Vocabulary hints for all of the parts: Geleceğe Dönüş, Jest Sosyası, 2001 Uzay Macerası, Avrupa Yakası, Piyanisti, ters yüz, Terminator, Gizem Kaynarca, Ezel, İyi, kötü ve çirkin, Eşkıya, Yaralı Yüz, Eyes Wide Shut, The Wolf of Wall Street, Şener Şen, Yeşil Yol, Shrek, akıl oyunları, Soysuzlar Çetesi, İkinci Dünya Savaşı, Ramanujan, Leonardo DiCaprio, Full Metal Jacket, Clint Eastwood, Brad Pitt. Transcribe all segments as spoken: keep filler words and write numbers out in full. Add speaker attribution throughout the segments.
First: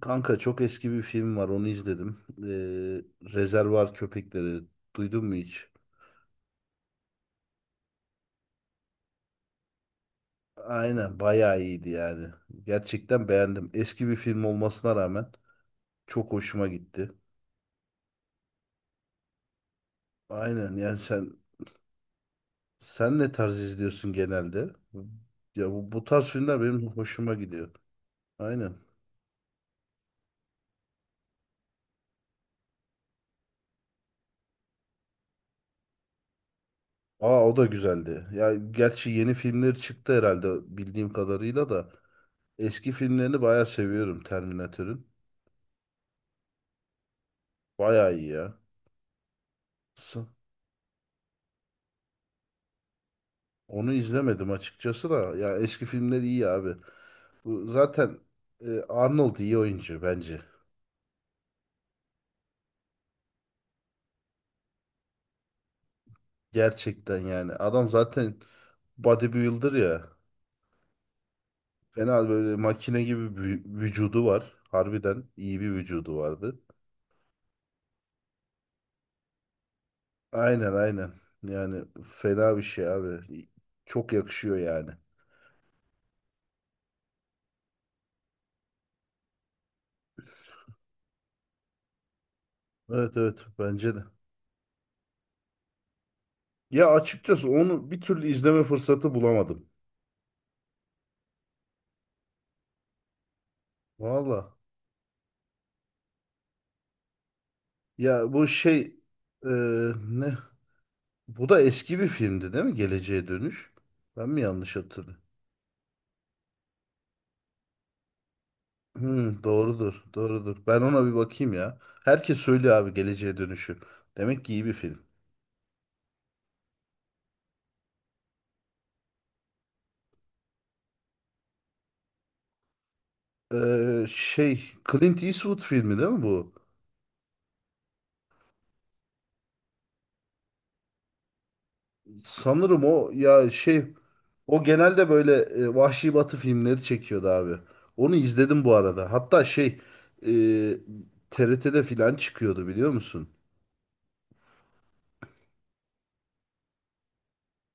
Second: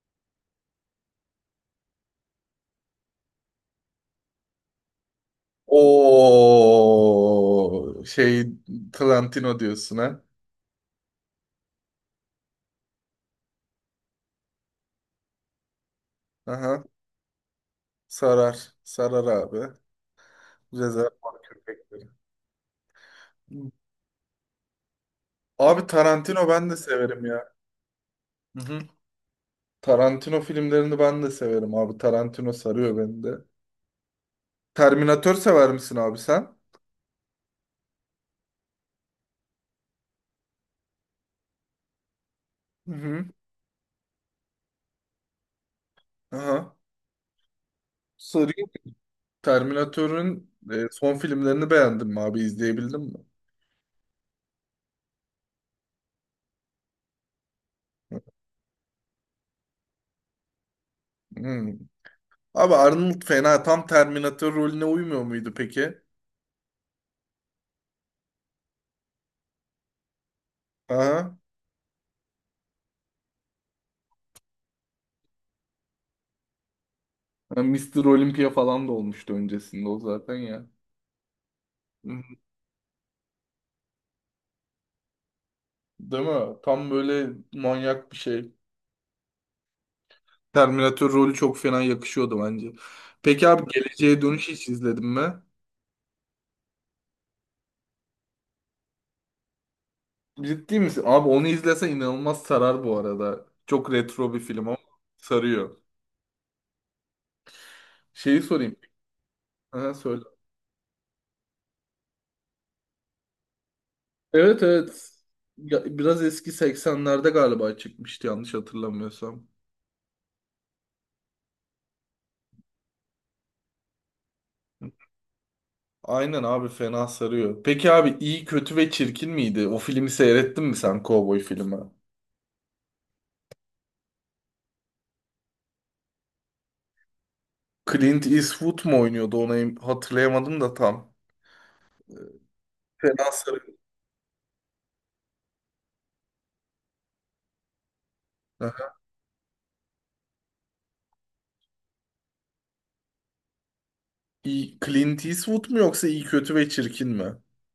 Speaker 1: Kanka çok eski bir film var onu izledim. Ee, Rezervuar Köpekleri duydun mu hiç?
Speaker 2: O şey Tarantino diyorsun ha.
Speaker 1: Aynen bayağı iyiydi yani. Gerçekten beğendim. Eski bir film olmasına rağmen çok hoşuma
Speaker 2: Aha,
Speaker 1: gitti.
Speaker 2: sarar. Sarar abi.
Speaker 1: Aynen yani sen
Speaker 2: Rezervuar köpekleri.
Speaker 1: sen ne tarz izliyorsun genelde? Ya
Speaker 2: Abi
Speaker 1: bu, bu tarz
Speaker 2: Tarantino
Speaker 1: filmler
Speaker 2: ben de
Speaker 1: benim
Speaker 2: severim
Speaker 1: hoşuma
Speaker 2: ya.
Speaker 1: gidiyor.
Speaker 2: Hı
Speaker 1: Aynen.
Speaker 2: hı. Tarantino filmlerini ben de severim abi. Tarantino sarıyor beni de. Terminator sever misin abi sen?
Speaker 1: Aa o da güzeldi. Ya gerçi yeni filmleri çıktı herhalde bildiğim kadarıyla da eski
Speaker 2: Hı hı.
Speaker 1: filmlerini bayağı seviyorum Terminator'ın.
Speaker 2: Aha.
Speaker 1: Bayağı iyi ya.
Speaker 2: Sarıyor. Terminator'un e, son filmlerini beğendin mi abi? İzleyebildin mi?
Speaker 1: Onu izlemedim açıkçası da. Ya eski filmler iyi abi. Bu zaten e, Arnold iyi oyuncu bence.
Speaker 2: Hmm. Abi Arnold fena tam Terminator rolüne uymuyor muydu peki?
Speaker 1: Gerçekten yani. Adam zaten bodybuilder ya.
Speaker 2: Aha.
Speaker 1: Fena böyle makine gibi bir vücudu var. Harbiden iyi bir vücudu vardı.
Speaker 2: Ha, mister Olympia falan da olmuştu öncesinde o zaten ya.
Speaker 1: Aynen aynen. Yani
Speaker 2: Hı, hı.
Speaker 1: fena bir şey abi. Çok yakışıyor yani.
Speaker 2: Değil mi? Tam böyle manyak bir şey. Terminator rolü çok fena yakışıyordu bence.
Speaker 1: Evet evet
Speaker 2: Peki abi
Speaker 1: bence de.
Speaker 2: Geleceğe Dönüş hiç izledin mi?
Speaker 1: Ya açıkçası onu bir türlü izleme fırsatı bulamadım.
Speaker 2: Ciddi misin? Abi onu izlesen inanılmaz sarar bu arada. Çok retro bir
Speaker 1: Valla.
Speaker 2: film ama sarıyor.
Speaker 1: Ya
Speaker 2: Şeyi
Speaker 1: bu
Speaker 2: sorayım.
Speaker 1: şey e,
Speaker 2: Aha, söyle.
Speaker 1: ne? Bu da eski bir filmdi değil mi? Geleceğe Dönüş. Ben mi
Speaker 2: Evet,
Speaker 1: yanlış
Speaker 2: evet.
Speaker 1: hatırlıyorum?
Speaker 2: Ya, biraz eski seksenlerde galiba çıkmıştı yanlış
Speaker 1: Hmm,
Speaker 2: hatırlamıyorsam.
Speaker 1: doğrudur, doğrudur. Ben ona bir bakayım ya. Herkes söylüyor abi Geleceğe Dönüş'ü. Demek ki iyi bir film.
Speaker 2: Aynen abi fena sarıyor. Peki abi iyi kötü ve çirkin miydi? O filmi seyrettin mi sen, Cowboy filmi?
Speaker 1: Ee, şey, Clint Eastwood filmi değil mi bu?
Speaker 2: Clint Eastwood mu oynuyordu onu, em- hatırlayamadım da tam.
Speaker 1: Sanırım o
Speaker 2: Fena
Speaker 1: ya
Speaker 2: sarıyor.
Speaker 1: şey, o genelde böyle e, Vahşi Batı filmleri çekiyordu abi. Onu izledim bu
Speaker 2: Aha.
Speaker 1: arada. Hatta şey, e, T R T'de filan çıkıyordu biliyor musun?
Speaker 2: İyi, Clint Eastwood mu yoksa iyi kötü ve çirkin mi?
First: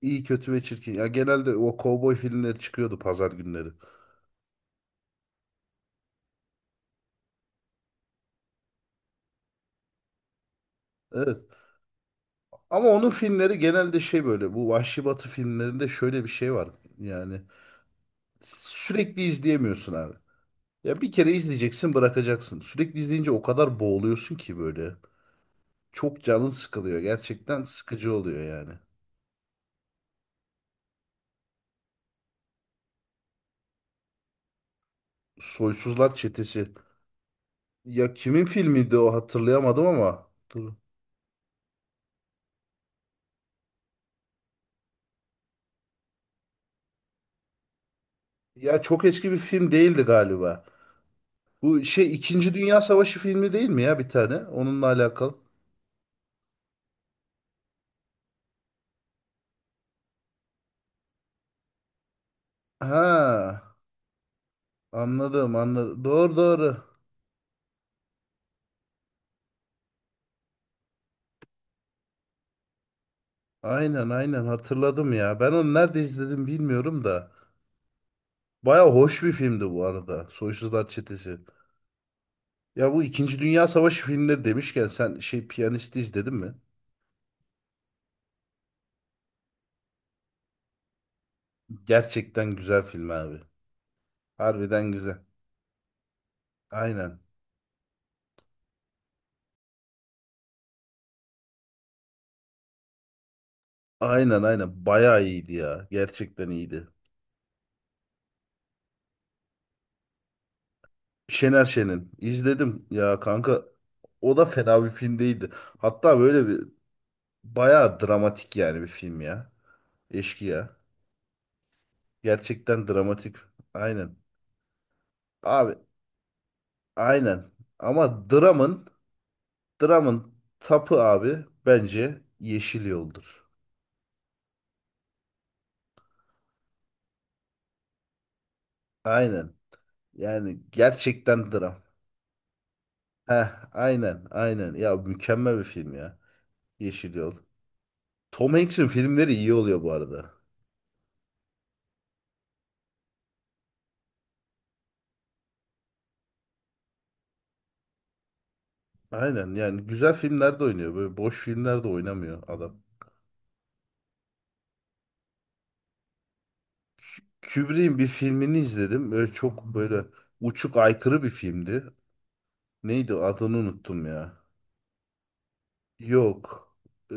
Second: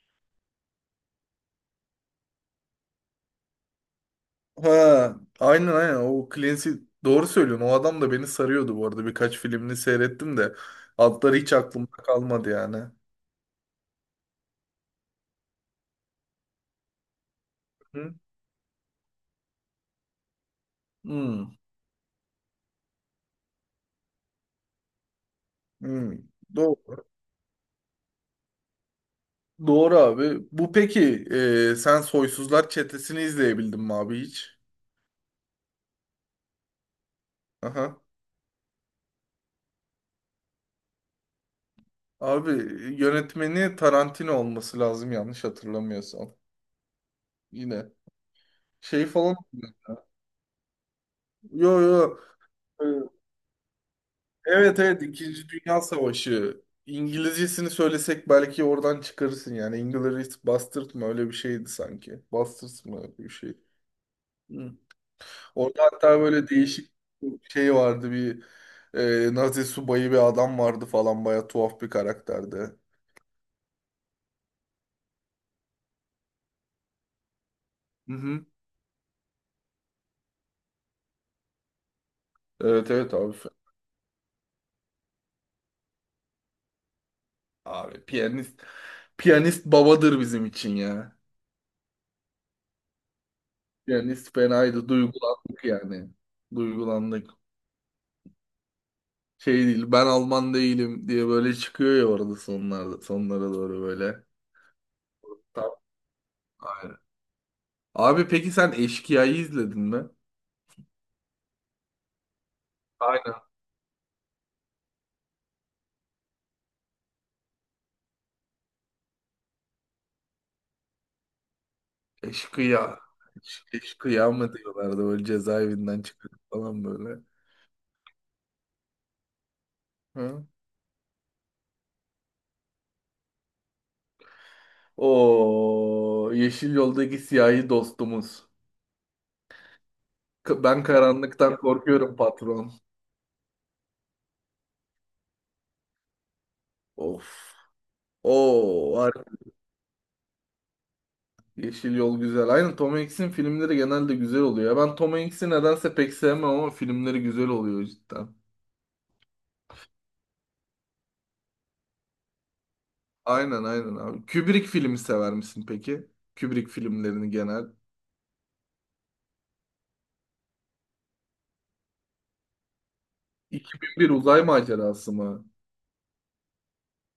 Speaker 1: İyi, kötü ve çirkin. Ya genelde o kovboy filmleri çıkıyordu pazar günleri.
Speaker 2: Ha, aynen, aynen, o Clint Eastwood, doğru söylüyorsun. O adam da beni sarıyordu bu arada. Birkaç filmini seyrettim de adları hiç
Speaker 1: Evet.
Speaker 2: aklımda kalmadı yani.
Speaker 1: Ama onun filmleri genelde şey böyle bu Vahşi Batı filmlerinde şöyle bir şey var. Yani
Speaker 2: Hı?
Speaker 1: sürekli izleyemiyorsun abi. Ya bir kere
Speaker 2: Hmm.
Speaker 1: izleyeceksin bırakacaksın. Sürekli izleyince o kadar boğuluyorsun ki böyle.
Speaker 2: Hmm.
Speaker 1: Çok canın
Speaker 2: Doğru.
Speaker 1: sıkılıyor. Gerçekten sıkıcı oluyor yani.
Speaker 2: Doğru abi. Bu peki e, sen Soysuzlar Çetesi'ni izleyebildin mi abi hiç?
Speaker 1: Soysuzlar Çetesi.
Speaker 2: Aha.
Speaker 1: Ya kimin filmiydi o hatırlayamadım ama. Dur.
Speaker 2: Abi yönetmeni Tarantino olması lazım yanlış hatırlamıyorsam. Yine
Speaker 1: Ya çok
Speaker 2: şey
Speaker 1: eski bir
Speaker 2: falan.
Speaker 1: film değildi galiba.
Speaker 2: Yo,
Speaker 1: Bu şey
Speaker 2: yo.
Speaker 1: İkinci Dünya
Speaker 2: Ee,
Speaker 1: Savaşı filmi değil mi ya bir tane?
Speaker 2: Evet,
Speaker 1: Onunla
Speaker 2: evet,
Speaker 1: alakalı.
Speaker 2: İkinci Dünya Savaşı. İngilizcesini söylesek belki oradan çıkarırsın yani. Inglourious Basterds mı, öyle bir şeydi sanki. Basterds mı,
Speaker 1: Ha
Speaker 2: öyle bir şey. Hı.
Speaker 1: anladım
Speaker 2: Orada
Speaker 1: anladım.
Speaker 2: hatta
Speaker 1: Doğru
Speaker 2: böyle
Speaker 1: doğru.
Speaker 2: değişik bir şey vardı, bir e, Nazi subayı bir adam vardı falan, baya tuhaf bir karakterdi.
Speaker 1: Aynen aynen hatırladım ya. Ben onu nerede izledim bilmiyorum da.
Speaker 2: Hı hı.
Speaker 1: Baya hoş bir filmdi bu arada. Soysuzlar Çetesi.
Speaker 2: Evet,
Speaker 1: Ya bu
Speaker 2: evet abi.
Speaker 1: İkinci Dünya Savaşı filmleri demişken sen şey Piyanisti izledin mi?
Speaker 2: Abi piyanist, piyanist babadır bizim için ya.
Speaker 1: Gerçekten güzel film abi.
Speaker 2: Piyanist fenaydı.
Speaker 1: Harbiden güzel.
Speaker 2: Duygulandık yani.
Speaker 1: Aynen.
Speaker 2: Duygulandık. Şey değil, ben Alman değilim diye böyle çıkıyor ya orada sonlarda, sonlara doğru böyle.
Speaker 1: Aynen aynen. Baya iyiydi
Speaker 2: Tamam.
Speaker 1: ya. Gerçekten iyiydi.
Speaker 2: Aynen. Abi peki sen Eşkıya'yı izledin mi?
Speaker 1: Şener Şen'in izledim ya
Speaker 2: Aynen.
Speaker 1: kanka. O da fena bir film değildi. Hatta böyle bir baya dramatik yani bir film ya. Eşkıya. Gerçekten
Speaker 2: Eşkıya.
Speaker 1: dramatik.
Speaker 2: Eş-
Speaker 1: Aynen.
Speaker 2: Eşkıya mı diyorlardı, böyle
Speaker 1: Abi
Speaker 2: cezaevinden çıkıp falan böyle.
Speaker 1: aynen. Ama Dram'ın Dram'ın
Speaker 2: Hı?
Speaker 1: tapı abi bence Yeşil Yol'dur.
Speaker 2: O yeşil yoldaki siyahi dostumuz.
Speaker 1: Aynen.
Speaker 2: K-
Speaker 1: Yani
Speaker 2: Ben
Speaker 1: gerçekten
Speaker 2: karanlıktan
Speaker 1: dram.
Speaker 2: korkuyorum patron.
Speaker 1: Heh, aynen, aynen. Ya mükemmel bir film ya. Yeşil Yol.
Speaker 2: Of. O
Speaker 1: Tom Hanks'in
Speaker 2: var.
Speaker 1: filmleri iyi oluyor bu arada.
Speaker 2: Yeşil yol güzel. Aynen, Tom Hanks'in filmleri genelde güzel oluyor. Ya, ben Tom Hanks'i nedense pek sevmem ama filmleri güzel oluyor cidden.
Speaker 1: Aynen yani güzel filmlerde oynuyor. Böyle boş filmlerde oynamıyor adam.
Speaker 2: Aynen, aynen abi. Kubrick filmi sever misin peki? Kubrick
Speaker 1: Kü-
Speaker 2: filmlerini genel.
Speaker 1: Kubrick'in bir filmini izledim. Böyle çok böyle uçuk aykırı bir filmdi. Neydi adını unuttum
Speaker 2: iki bin bir Uzay
Speaker 1: ya.
Speaker 2: Macerası mı?
Speaker 1: Yok. Ee,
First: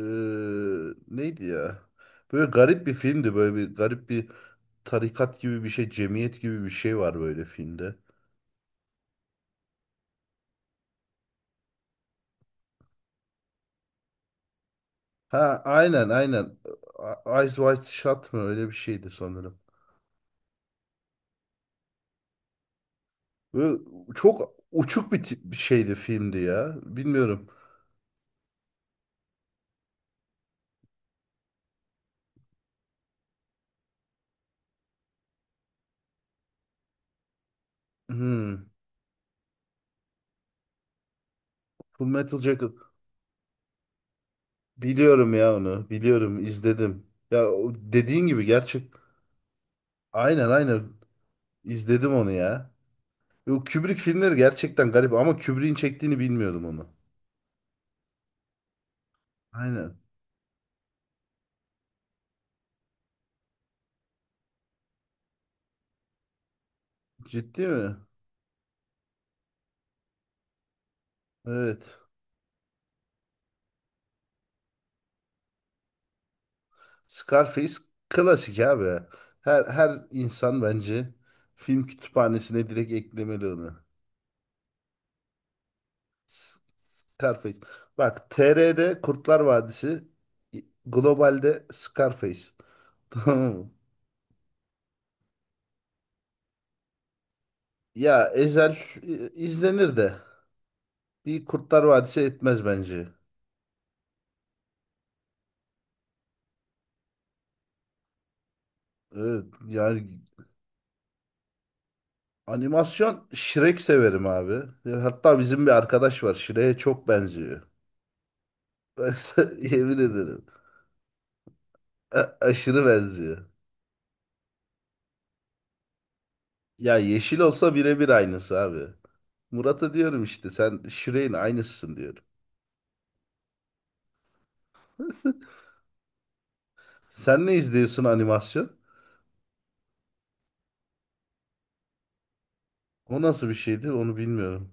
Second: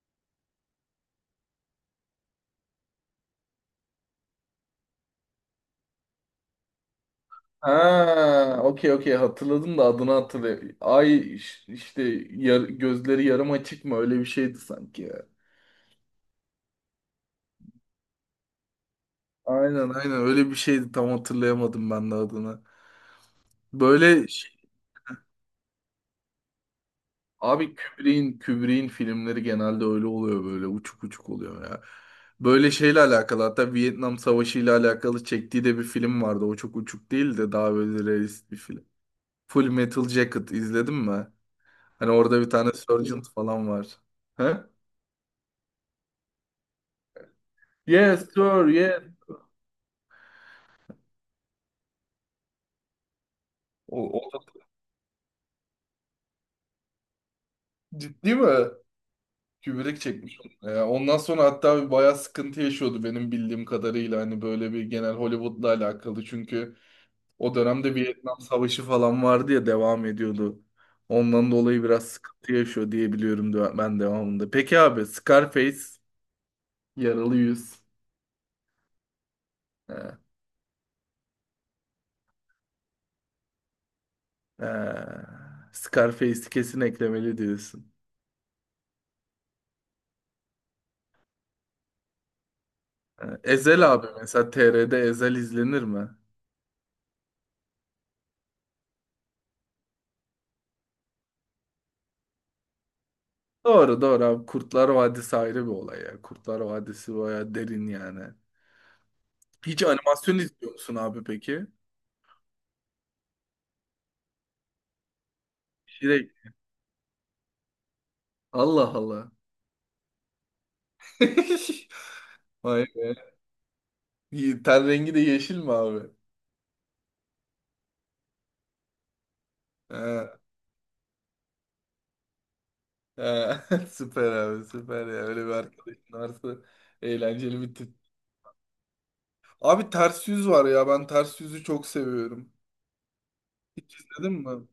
Speaker 1: neydi ya? Böyle garip bir filmdi. Böyle bir garip bir tarikat gibi bir şey, cemiyet gibi bir şey var böyle filmde.
Speaker 2: Ha, okey, okey, hatırladım da adını hatırlayayım. Ay, iş- işte, yar- gözleri yarım açık mı öyle bir şeydi sanki ya.
Speaker 1: Ha aynen aynen. A- Eyes Wide Shut mı? Öyle bir şeydi sanırım.
Speaker 2: Aynen, aynen, öyle bir şeydi, tam hatırlayamadım ben de adını.
Speaker 1: Böyle
Speaker 2: Böyle
Speaker 1: çok
Speaker 2: şey-
Speaker 1: uçuk bir, tip- bir şeydi filmdi ya. Bilmiyorum.
Speaker 2: abi Kubrick'in Kubrick'in filmleri genelde öyle oluyor, böyle uçuk uçuk oluyor ya. Böyle şeyle alakalı, hatta Vietnam Savaşı ile alakalı çektiği de bir film vardı. O çok uçuk değil de daha böyle realist bir
Speaker 1: Hmm.
Speaker 2: film. Full Metal Jacket izledin mi?
Speaker 1: Full
Speaker 2: Hani
Speaker 1: Metal
Speaker 2: orada bir
Speaker 1: Jacket.
Speaker 2: tane Sergeant falan var. He?
Speaker 1: Biliyorum ya onu. Biliyorum izledim. Ya o dediğin
Speaker 2: Yes
Speaker 1: gibi
Speaker 2: sir,
Speaker 1: gerçek.
Speaker 2: yes.
Speaker 1: Aynen aynen. izledim onu ya. Yo, Kubrick
Speaker 2: O, o
Speaker 1: filmleri
Speaker 2: da,
Speaker 1: gerçekten garip ama Kubrick'in çektiğini bilmiyordum onu.
Speaker 2: ciddi mi?
Speaker 1: Aynen.
Speaker 2: Kübrik çekmiş onu. Ya ondan sonra hatta bir bayağı sıkıntı yaşıyordu benim bildiğim kadarıyla. Hani böyle bir genel Hollywood'la alakalı. Çünkü o
Speaker 1: Ciddi
Speaker 2: dönemde
Speaker 1: mi?
Speaker 2: Vietnam Savaşı falan vardı ya, devam ediyordu. Ondan dolayı
Speaker 1: Evet.
Speaker 2: biraz sıkıntı yaşıyor diye biliyorum de- ben devamında. Peki abi Scarface, Yaralı
Speaker 1: Scarface
Speaker 2: Yüz.
Speaker 1: klasik abi. Her her
Speaker 2: He,
Speaker 1: insan bence film kütüphanesine direkt eklemeli onu.
Speaker 2: he. Scarface'i
Speaker 1: S-
Speaker 2: kesin eklemeli
Speaker 1: Scarface.
Speaker 2: diyorsun.
Speaker 1: Bak T R'de Kurtlar Vadisi, globalde Scarface.
Speaker 2: He.
Speaker 1: Tamam mı?
Speaker 2: Ezel abi mesela, T R'de Ezel izlenir mi?
Speaker 1: Ya Ezel i- izlenir de bir Kurtlar Vadisi etmez bence.
Speaker 2: Doğru, doğru abi. Kurtlar Vadisi ayrı bir olay ya. Kurtlar Vadisi bayağı derin yani.
Speaker 1: Evet,
Speaker 2: Hiç
Speaker 1: yani
Speaker 2: animasyon izliyor musun abi peki?
Speaker 1: animasyon Shrek severim abi. E, hatta bizim bir arkadaş var.
Speaker 2: Direkt.
Speaker 1: Shrek'e çok benziyor.
Speaker 2: Allah
Speaker 1: Ben
Speaker 2: Allah.
Speaker 1: sana yemin ederim. A- aşırı
Speaker 2: Vay be.
Speaker 1: benziyor.
Speaker 2: Ye- Ten rengi de yeşil mi abi?
Speaker 1: Ya yeşil olsa birebir aynısı abi. Murat'a diyorum
Speaker 2: Ha,
Speaker 1: işte sen Shrek'in aynısısın diyorum.
Speaker 2: ha. Süper abi, süper ya. Öyle bir arkadaşın varsa
Speaker 1: Sen ne
Speaker 2: eğlenceli bir tip.
Speaker 1: izliyorsun animasyon?
Speaker 2: Abi ters yüz var ya. Ben ters yüzü çok seviyorum.
Speaker 1: O nasıl bir şeydi
Speaker 2: Hiç
Speaker 1: onu
Speaker 2: izledin mi?
Speaker 1: bilmiyorum.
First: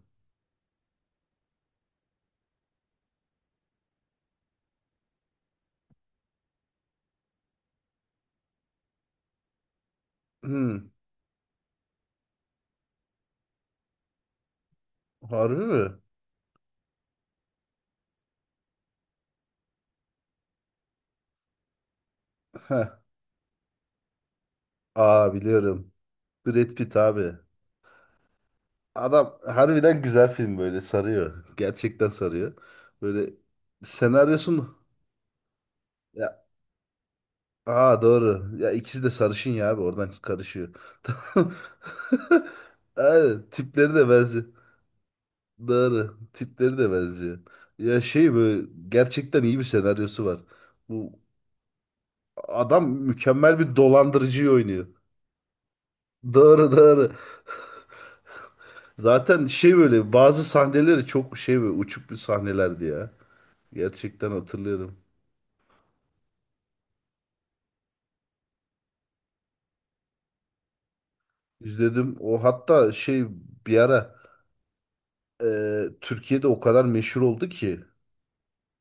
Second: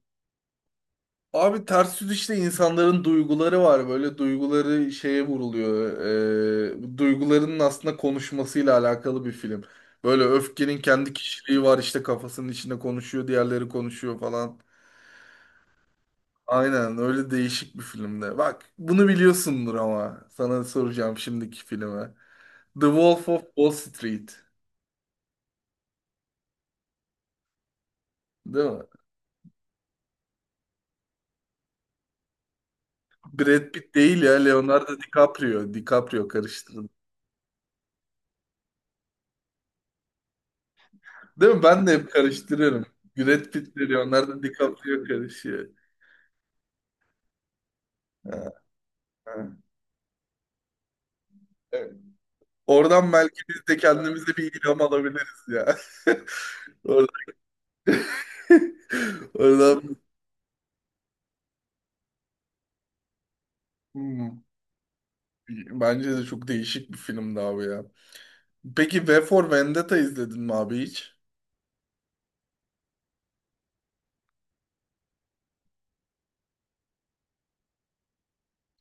Speaker 2: Abi ters yüz işte, insanların duyguları var. Böyle duyguları şeye vuruluyor. Ee, duygularının aslında konuşmasıyla alakalı bir film. Böyle öfkenin
Speaker 1: Hmm,
Speaker 2: kendi kişiliği var işte, kafasının içinde konuşuyor, diğerleri konuşuyor falan.
Speaker 1: harbi mi?
Speaker 2: Aynen, öyle değişik bir filmde. Bak, bunu biliyorsundur ama sana soracağım şimdiki filme. The
Speaker 1: Heh.
Speaker 2: Wolf of Wall Street.
Speaker 1: Aa biliyorum. Brad Pitt abi.
Speaker 2: Değil mi?
Speaker 1: Adam harbiden güzel film böyle sarıyor. Gerçekten sarıyor. Böyle
Speaker 2: Brad Pitt değil ya,
Speaker 1: senaryosun
Speaker 2: Leonardo DiCaprio. DiCaprio karıştırdı.
Speaker 1: aa doğru. Ya ikisi de sarışın ya abi oradan karışıyor. Tamam.
Speaker 2: Değil mi? Ben de hep karıştırıyorum.
Speaker 1: Aynen,
Speaker 2: Brad Pitt
Speaker 1: tipleri
Speaker 2: veriyor.
Speaker 1: de
Speaker 2: Onlar da
Speaker 1: benziyor.
Speaker 2: DiCaprio karışıyor.
Speaker 1: Doğru. Tipleri de benziyor. Ya şey
Speaker 2: Ha,
Speaker 1: böyle gerçekten
Speaker 2: ha.
Speaker 1: iyi bir senaryosu var. Bu
Speaker 2: Evet.
Speaker 1: adam
Speaker 2: Oradan belki
Speaker 1: mükemmel
Speaker 2: biz
Speaker 1: bir
Speaker 2: de kendimize
Speaker 1: dolandırıcıyı
Speaker 2: bir ilham
Speaker 1: oynuyor.
Speaker 2: alabiliriz ya.
Speaker 1: Doğru
Speaker 2: Oradan,
Speaker 1: doğru. Zaten şey
Speaker 2: oradan.
Speaker 1: böyle bazı sahneleri çok şey böyle uçuk bir sahnelerdi ya. Gerçekten
Speaker 2: Hmm.
Speaker 1: hatırlıyorum.
Speaker 2: Bence de çok değişik bir filmdi abi ya. Peki V for Vendetta izledin mi abi hiç?
Speaker 1: İzledim. O hatta şey bir ara e, Türkiye'de o kadar meşhur oldu ki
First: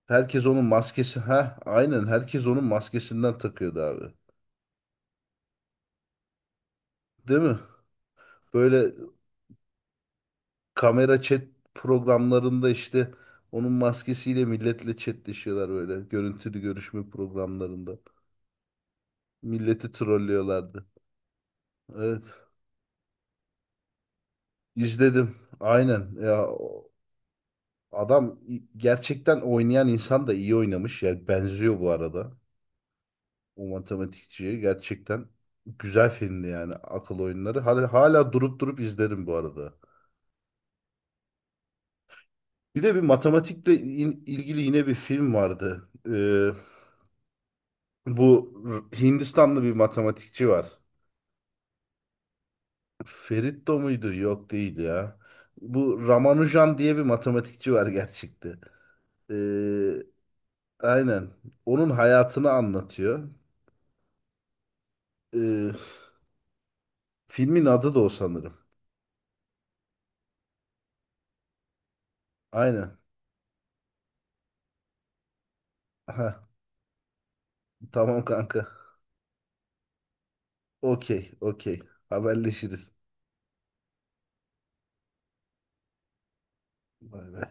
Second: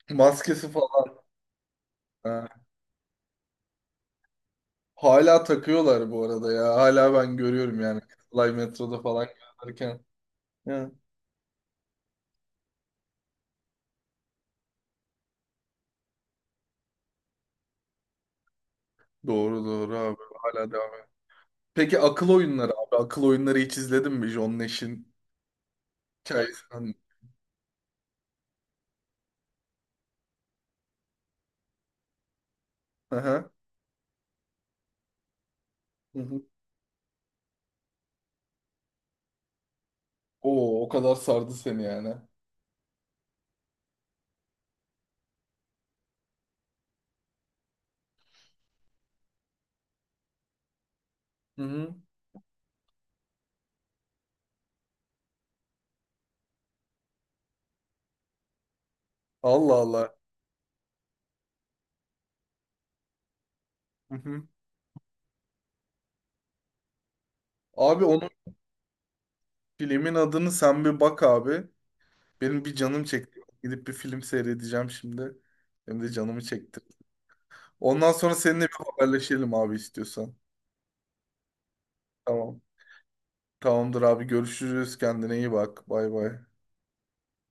Speaker 1: herkes onun
Speaker 2: Maskesi falan.
Speaker 1: maskesi ha aynen herkes
Speaker 2: Ha.
Speaker 1: onun maskesinden takıyordu abi.
Speaker 2: Hala takıyorlar bu arada ya. Hala ben
Speaker 1: Değil mi?
Speaker 2: görüyorum yani. Live
Speaker 1: Böyle
Speaker 2: metroda falan gezerken. Ya.
Speaker 1: kamera chat programlarında işte onun maskesiyle milletle chatleşiyorlar böyle. Görüntülü görüşme programlarında.
Speaker 2: Doğru,
Speaker 1: Milleti
Speaker 2: doğru abi. Hala
Speaker 1: trollüyorlardı.
Speaker 2: devam. Peki
Speaker 1: Evet.
Speaker 2: akıl oyunları abi. Akıl oyunları hiç izledin mi? John Nash'in
Speaker 1: İzledim. Aynen. Ya o-
Speaker 2: hikayesinden.
Speaker 1: adam i- gerçekten oynayan insan da iyi oynamış. Yani benziyor bu arada.
Speaker 2: Hı hı.
Speaker 1: O matematikçiye gerçekten güzel
Speaker 2: Hı hı.
Speaker 1: filmdi yani akıl oyunları. Hala, hala durup durup izlerim bu arada.
Speaker 2: Oo, o kadar sardı seni yani.
Speaker 1: Bir de bir matematikle in- ilgili yine bir film vardı. Ee, bu R- Hindistanlı bir matematikçi var.
Speaker 2: Hı hı.
Speaker 1: Feritto muydu? Yok değil ya. Bu Ramanujan diye bir matematikçi var gerçekte. Ee,
Speaker 2: Allah Allah.
Speaker 1: aynen. Onun hayatını anlatıyor.
Speaker 2: Hı hı.
Speaker 1: Ee, filmin adı da
Speaker 2: Abi
Speaker 1: o
Speaker 2: onun,
Speaker 1: sanırım.
Speaker 2: filmin adını sen bir bak abi. Benim bir
Speaker 1: Aynen.
Speaker 2: canım çekti. Gidip bir film seyredeceğim şimdi. Hem de
Speaker 1: Ha,
Speaker 2: canımı çekti. Ondan
Speaker 1: tamam
Speaker 2: sonra
Speaker 1: kanka.
Speaker 2: seninle bir haberleşelim abi, istiyorsan.
Speaker 1: Okey, okey.
Speaker 2: Tamam.
Speaker 1: Haberleşiriz.
Speaker 2: Tamamdır abi. Görüşürüz. Kendine iyi bak. Bay bay.
Speaker 1: Bay bay.